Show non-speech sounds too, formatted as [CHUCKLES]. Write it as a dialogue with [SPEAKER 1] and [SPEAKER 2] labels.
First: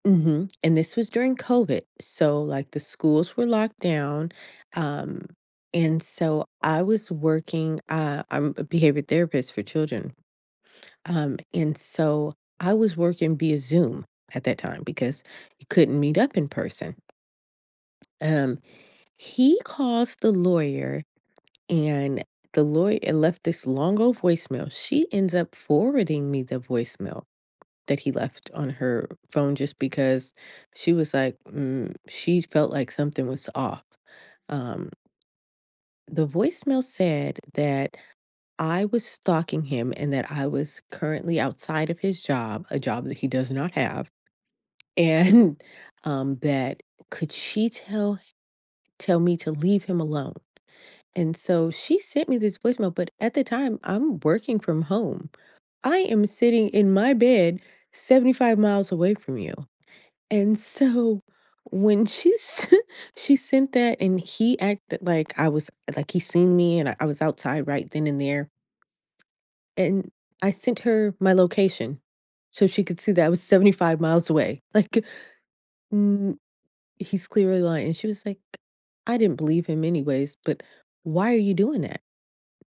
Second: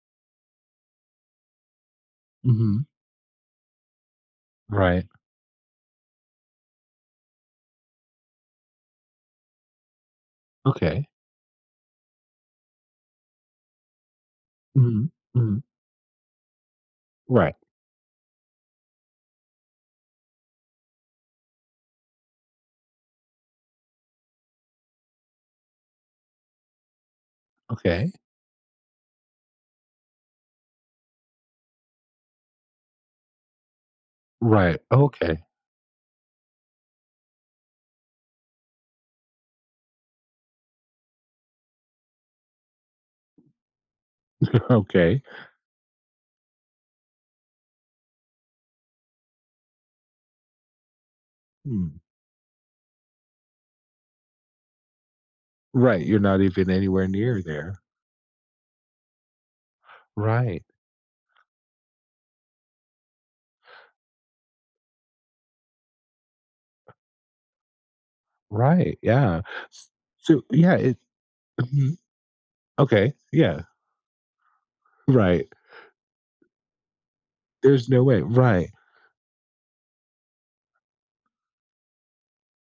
[SPEAKER 1] Mhm. And this was during COVID. So like the
[SPEAKER 2] Mhm.
[SPEAKER 1] schools were locked down.
[SPEAKER 2] Right.
[SPEAKER 1] Um, and so I was working, uh, I'm a behavior therapist for children.
[SPEAKER 2] Okay.
[SPEAKER 1] Um, and so I was working via zoom at that time
[SPEAKER 2] Mhm.
[SPEAKER 1] because
[SPEAKER 2] Mhm.
[SPEAKER 1] you couldn't meet up in person
[SPEAKER 2] Right.
[SPEAKER 1] um, he calls the lawyer and the lawy uh, left this long old voicemail. She ends up forwarding me the voicemail that
[SPEAKER 2] Okay.
[SPEAKER 1] he left on her phone just because she was like, "mm" she felt like something was off,
[SPEAKER 2] Right.
[SPEAKER 1] um
[SPEAKER 2] Okay.
[SPEAKER 1] The voicemail said that I was stalking him and that I was currently outside of his job- a job that he does not have
[SPEAKER 2] [CHUCKLES] Okay.
[SPEAKER 1] and, um, that could she tell h tell me to leave him alone? And so she
[SPEAKER 2] Mm.
[SPEAKER 1] sent me this voicemail, but at the time I'm working from home. I
[SPEAKER 2] Right. You're
[SPEAKER 1] am
[SPEAKER 2] not
[SPEAKER 1] sitting
[SPEAKER 2] even
[SPEAKER 1] in
[SPEAKER 2] anywhere
[SPEAKER 1] my
[SPEAKER 2] near
[SPEAKER 1] bed,
[SPEAKER 2] there.
[SPEAKER 1] 75 miles away from you. And
[SPEAKER 2] Right.
[SPEAKER 1] so when she sent she sent that and he acted like I was like he seen me and I was outside right then and there
[SPEAKER 2] Right. Yeah. S
[SPEAKER 1] And
[SPEAKER 2] So
[SPEAKER 1] I
[SPEAKER 2] yeah,
[SPEAKER 1] sent
[SPEAKER 2] it's
[SPEAKER 1] her my
[SPEAKER 2] Mhm.
[SPEAKER 1] location so she could see
[SPEAKER 2] Okay.
[SPEAKER 1] that I was
[SPEAKER 2] Yeah.
[SPEAKER 1] 75 miles away. Like,
[SPEAKER 2] Right.
[SPEAKER 1] mm he's clearly lying.
[SPEAKER 2] There's
[SPEAKER 1] And
[SPEAKER 2] no
[SPEAKER 1] she
[SPEAKER 2] way.
[SPEAKER 1] was like,
[SPEAKER 2] Right.
[SPEAKER 1] "I didn't believe him anyways, but why are you doing that?"